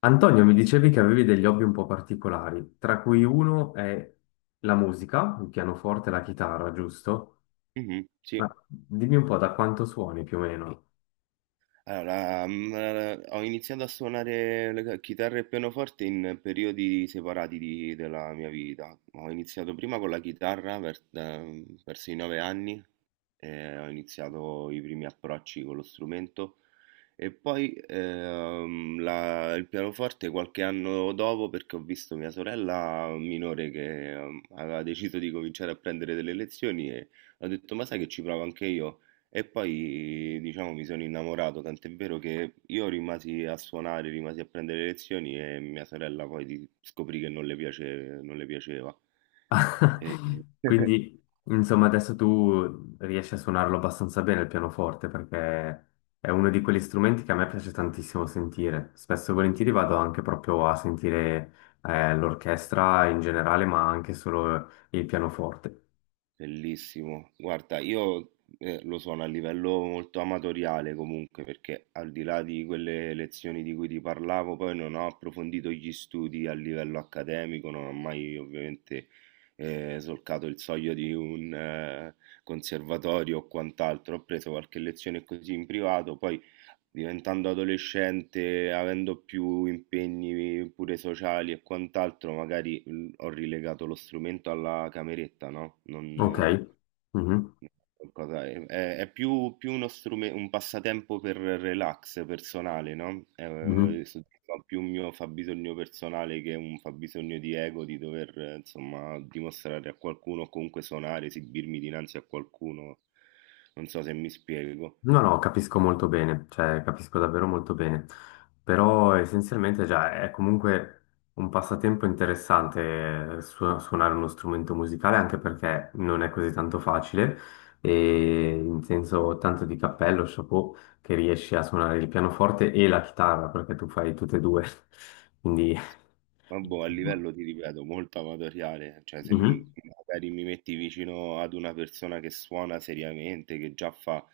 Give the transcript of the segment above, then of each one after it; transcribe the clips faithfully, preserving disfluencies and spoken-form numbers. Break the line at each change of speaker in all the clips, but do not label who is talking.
Antonio, mi dicevi che avevi degli hobby un po' particolari, tra cui uno è la musica, il pianoforte e la chitarra, giusto?
Mh-mh,
Ma
sì.
dimmi un po' da quanto suoni più o meno.
Allora, la mhmm, ehm, ho iniziato a suonare la c chitarra e pianoforte in periodi separati di della mia vita. Ho iniziato prima con la chitarra per da mhmm, verso i nove anni e ho iniziato i primi approcci con lo strumento. E poi ehm, la- il pianoforte qualche anno dopo perché ho visto mia sorella minore che ehm, aveva deciso di cominciare a prendere delle lezioni e ho detto, ma sai che ci provo anche io. E poi diciamo mi sono innamorato, tant'è vero che io rimasi a suonare, rimasi a prendere lezioni e mia sorella poi di- scoprì che non le piace- non le piaceva. E-
Quindi, insomma, adesso tu riesci a suonarlo abbastanza bene il pianoforte, perché è uno di quegli strumenti che a me piace tantissimo sentire. Spesso e volentieri vado anche proprio a sentire eh, l'orchestra in generale, ma anche solo il pianoforte.
Bellissimo. Guarda, io eh, lo sono a livello molto amatoriale comunque, perché al di là di quelle lezioni di cui ti parlavo, poi non ho approfondito gli studi a livello accademico, non ho mai ovviamente eh, solcato il soglio di un eh, conservatorio o quant'altro. Ho preso qualche lezione così in privato, poi diventando adolescente, avendo più impegni pure sociali e quant'altro, magari l- ho rilegato lo strumento alla cameretta, no? Non,
Ok.
eh,
Mhm.
qualcosa- è, è- è più, più uno strume- un passatempo per relax personale, no?
Mhm.
Eh, soddisfa più un mio fabbisogno personale che un fabbisogno di ego, di dover, eh, insomma, dimostrare a qualcuno o comunque suonare, esibirmi dinanzi a qualcuno. Non so se mi spiego.
No, no, capisco molto bene, cioè capisco davvero molto bene, però essenzialmente già è comunque un passatempo interessante eh, su- suonare uno strumento musicale, anche perché non è così tanto facile e in senso tanto di cappello, chapeau, che riesci a suonare il pianoforte e la chitarra, perché tu fai tutte e due, quindi...
Ma boh, a livello ti ripeto, molto amatoriale, cioè se mi- magari mi metti vicino ad una persona che suona seriamente, che già fa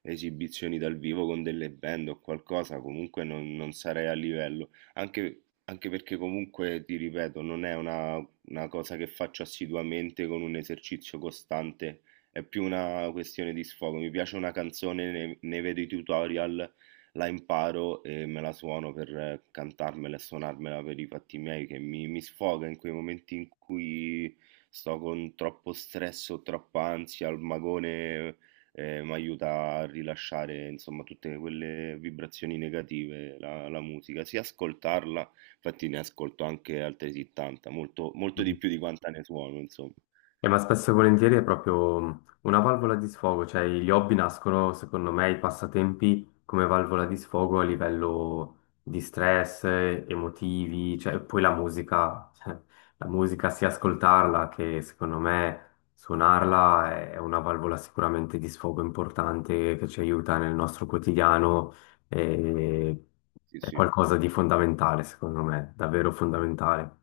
esibizioni dal vivo con delle band o qualcosa, comunque non, non sarei a livello. Anche, anche perché comunque, ti ripeto, non è una, una cosa che faccio assiduamente con un esercizio costante, è più una questione di sfogo. Mi piace una canzone, ne, ne vedo i tutorial, la imparo e me la suono per eh, cantarmela e suonarmela per i fatti miei, che mi, mi sfoga in quei momenti in cui sto con troppo stress o troppa ansia, il magone eh, mi aiuta a rilasciare insomma tutte quelle vibrazioni negative, la, la musica, sia ascoltarla, infatti ne ascolto anche altri settanta, molto, molto
Mhm.
di più di quanta ne suono, insomma.
Eh, ma spesso e volentieri è proprio mm, una valvola di sfogo, cioè gli hobby nascono, secondo me, i passatempi come valvola di sfogo a livello di stress, eh, emotivi, cioè poi la musica, cioè, la musica sia ascoltarla che secondo me suonarla è una valvola sicuramente di sfogo importante che ci aiuta nel nostro quotidiano e
Sì,
è
sì.
qualcosa di fondamentale, secondo me, davvero fondamentale.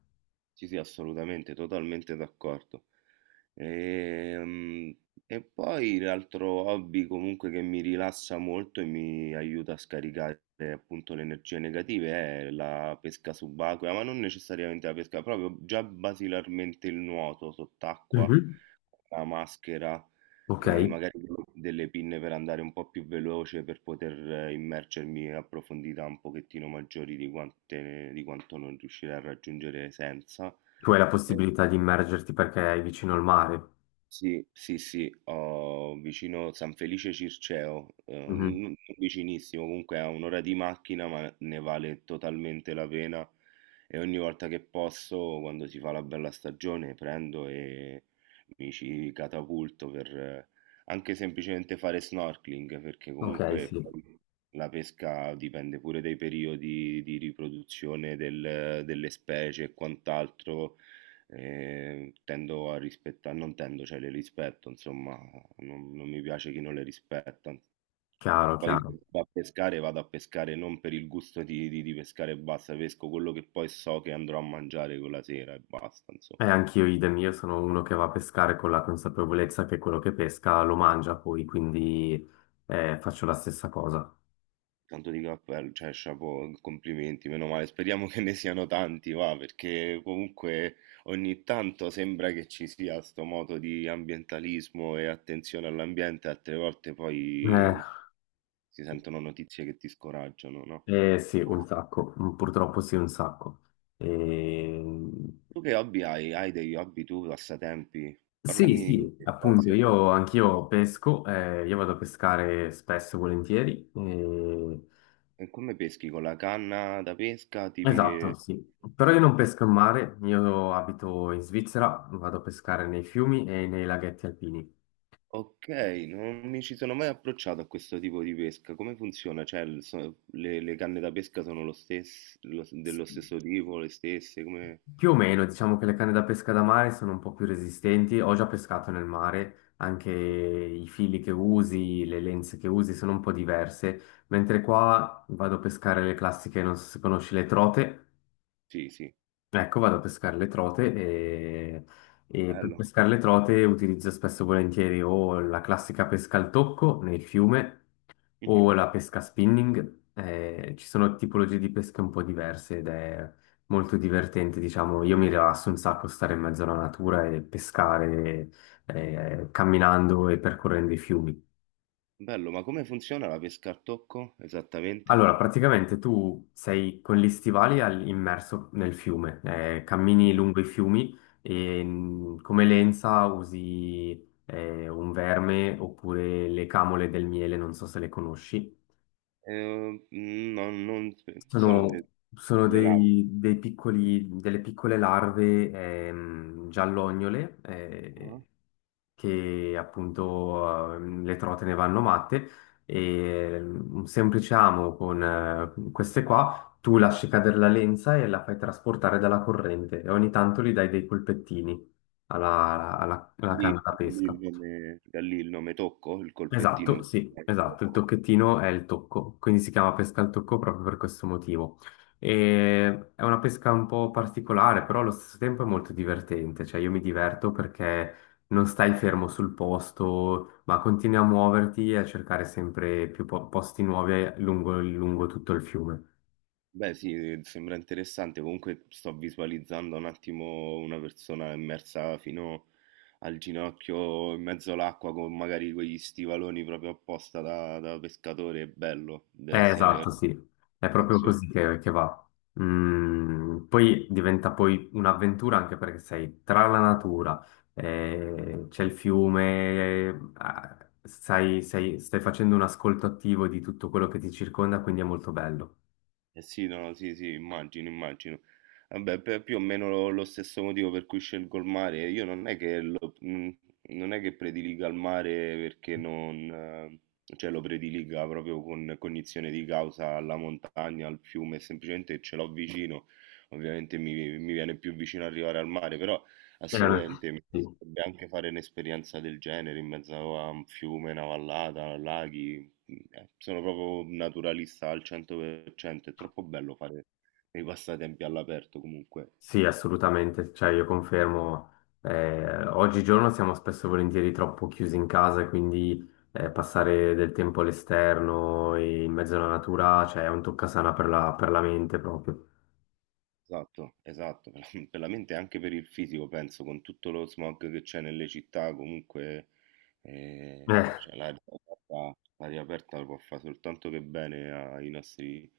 Sì, sì, assolutamente, totalmente d'accordo. Ehm, E poi l'altro hobby comunque che mi rilassa molto e mi aiuta a scaricare appunto le energie negative è la pesca subacquea, ma non necessariamente la pesca, proprio già basilarmente il nuoto sott'acqua,
Mhm.
la maschera
Ok.
e magari delle delle pinne per andare un po' più veloce per poter eh, immergermi a profondità un pochettino maggiori di quante- di quanto non riuscirei a raggiungere senza.
Tu hai la
E-
possibilità di immergerti perché è vicino al mare.
sì, sì, sì, ho vicino San Felice Circeo, eh, n-
Mhm.
non vicinissimo, comunque a un'ora di macchina, ma ne vale totalmente la pena e ogni volta che posso, quando si fa la bella stagione, prendo e mi ci catapulto per eh, anche semplicemente fare snorkeling, perché
Ok,
comunque
sì,
la pesca dipende pure dai periodi di riproduzione del- delle specie e quant'altro. E tendo a rispettare, non tendo, cioè le rispetto, insomma, non, non mi piace chi non le rispetta.
chiaro,
Poi
chiaro.
vado a pescare, vado a pescare non per il gusto di, di- di pescare e basta, pesco quello che poi so che andrò a mangiare quella sera e basta, insomma.
E anch'io, idem, io sono uno che va a pescare con la consapevolezza che quello che pesca lo mangia poi, quindi eh, faccio la stessa cosa.
Tanto di cappello, cioè, chapeau, complimenti, meno male, speriamo che ne siano tanti, va, perché comunque ogni tanto sembra che ci sia sto moto di ambientalismo e attenzione all'ambiente, altre volte
Eh,
poi si sentono notizie che ti scoraggiano, no?
eh, sì, un sacco. Mm, purtroppo sì, un sacco. Ehm,
Tu che hobby hai? Hai degli hobby tu, passatempi?
Sì,
Parlami di
sì,
che fai.
appunto,
Se ti-
io anch'io pesco, eh, io vado a pescare spesso e volentieri. eh,
E come peschi? Con la canna da pesca? Tipi
Esatto,
di.
sì. Però io non
che-
pesco in mare, io abito in Svizzera, vado a pescare nei fiumi e nei laghetti alpini.
Ok, non mi ci sono mai approcciato a questo tipo di pesca. Come funziona? Cioè, il- so- le, le canne da pesca sono lo stes- lo-
S-
dello stesso tipo, le stesse? Come.
più o meno, diciamo che le canne da pesca da mare sono un po' più resistenti. Ho già pescato nel mare, anche i fili che usi, le lenze che usi sono un po' diverse. Mentre qua vado a pescare le classiche, non so se conosci le trote.
Sì, sì,
Ecco, vado a pescare le trote e... e per
bello.
pescare le trote utilizzo spesso e volentieri o la classica pesca al tocco nel fiume
Mhm.
o la pesca spinning. Eh, ci sono tipologie di pesche un po' diverse ed è molto divertente, diciamo. Io mi rilasso un sacco stare in mezzo alla natura e pescare eh, camminando e percorrendo i fiumi.
Bello, ma come funziona la pesca al tocco esattamente?
Allora, praticamente tu sei con gli stivali al- immerso nel fiume, eh, cammini lungo i fiumi e mh, come lenza usi eh, un verme oppure le camole del miele, non so se le conosci.
Eh, non, non- sono de-
Sono, sono
delle labbra.
dei, dei piccoli, delle piccole larve ehm, giallognole,
Ah.
eh, che appunto ehm, le trote ne vanno matte, e un semplice amo con eh, queste qua, tu lasci cadere la lenza e la fai trasportare dalla corrente e ogni tanto gli dai dei colpettini alla, alla,
Da
alla
lì,
canna da
da lì
pesca.
il nome, da lì il nome Tocco, il colpettino
Esatto,
che
sì,
viene da
esatto, il
Tocco.
tocchettino è il tocco, quindi si chiama pesca al tocco proprio per questo motivo. E è una pesca un po' particolare, però allo stesso tempo è molto divertente, cioè io mi diverto perché non stai fermo sul posto, ma continui a muoverti e a cercare sempre più po- posti nuovi lungo, lungo tutto il fiume.
Beh, sì, sembra interessante. Comunque sto visualizzando un attimo una persona immersa fino al ginocchio in mezzo all'acqua con magari quegli stivaloni proprio apposta da, da pescatore. È bello, deve
Eh,
essere una
esatto, sì, è proprio
sensazione.
così che, che va. Mm, poi diventa poi un'avventura anche perché sei tra la natura, eh, c'è il fiume, eh, ah, sai- sei- stai facendo un ascolto attivo di tutto quello che ti circonda, quindi è molto bello.
Eh sì, no, sì, sì, immagino, immagino. Vabbè, per- più o meno lo, lo stesso motivo per cui scelgo il mare. Io non è che lo, mm, non è che prediliga il mare perché non, eh, cioè lo prediliga proprio con cognizione di causa alla montagna, al fiume, semplicemente ce l'ho vicino. Ovviamente mi, mi viene più vicino arrivare al mare, però
Eh, Veramente.
assolutamente mi
Sì.
piacerebbe anche fare un'esperienza del genere in mezzo a un fiume, una vallata, laghi. Eh, sono proprio un naturalista al cento per cento, è troppo bello fare dei passatempi all'aperto comunque.
Sì, assolutamente, cioè io confermo, eh, oggigiorno siamo spesso e volentieri troppo chiusi in casa, e quindi eh, passare del tempo all'esterno e in mezzo alla natura, cioè è un toccasana per la, per la mente proprio.
Esatto, esatto, per la per la mente e anche per il fisico, penso, con tutto lo smog che c'è nelle città, comunque eh, cioè, l'aria aperta, l'aria aperta può fare soltanto che bene ai nostri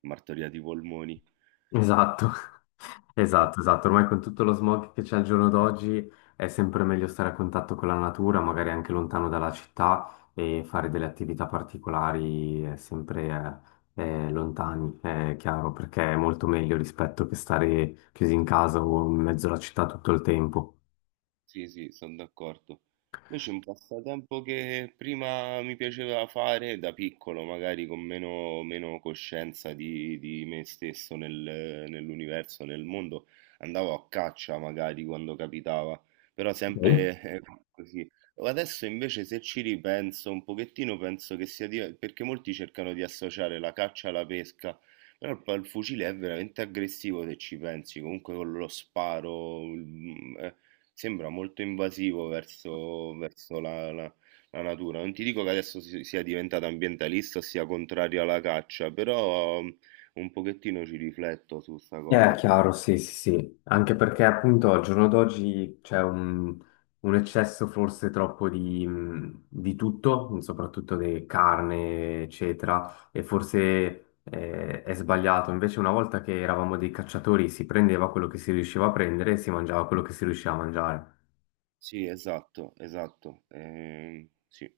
martoriati polmoni.
Esatto, esatto, esatto. Ormai con tutto lo smog che c'è al giorno d'oggi è sempre meglio stare a contatto con la natura, magari anche lontano dalla città e fare delle attività particolari, eh, sempre, eh, eh, lontani, è chiaro, perché è molto meglio rispetto che stare chiusi in casa o in mezzo alla città tutto il tempo.
Sì, sì, sono d'accordo. Invece un passatempo che prima mi piaceva fare da piccolo, magari con meno, meno coscienza di, di me stesso nel- nell'universo, nel mondo, andavo a caccia magari quando capitava, però sempre eh, così. Adesso invece se ci ripenso un pochettino penso che sia di- perché molti cercano di associare la caccia alla pesca, però il, pa- il fucile è veramente aggressivo se ci pensi, comunque con lo sparo. il- mm, eh, Sembra molto invasivo verso verso la la la natura. Non ti dico che adesso si sia diventato ambientalista o sia contrario alla caccia, però mm, un pochettino ci rifletto su 'sta
Eh,
cosa.
chiaro, sì, sì, sì, anche perché appunto al giorno d'oggi c'è un, un eccesso forse troppo di, mh, di tutto, mhmm, soprattutto di carne, eccetera, e forse eh, è sbagliato. Invece una volta che eravamo dei cacciatori si prendeva quello che si riusciva a prendere e si mangiava quello che si riusciva a mangiare.
Sì, esatto, esatto. Ehm, sì.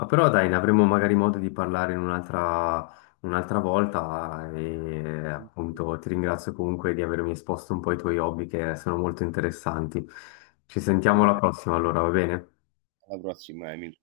Ma però dai, ne avremo magari modo di parlare in un'altra un'altra volta e appunto ti ringrazio comunque di avermi esposto un po' i tuoi hobby che sono molto interessanti. Ci sentiamo alla prossima allora, va bene?
Alla prossima, Emil.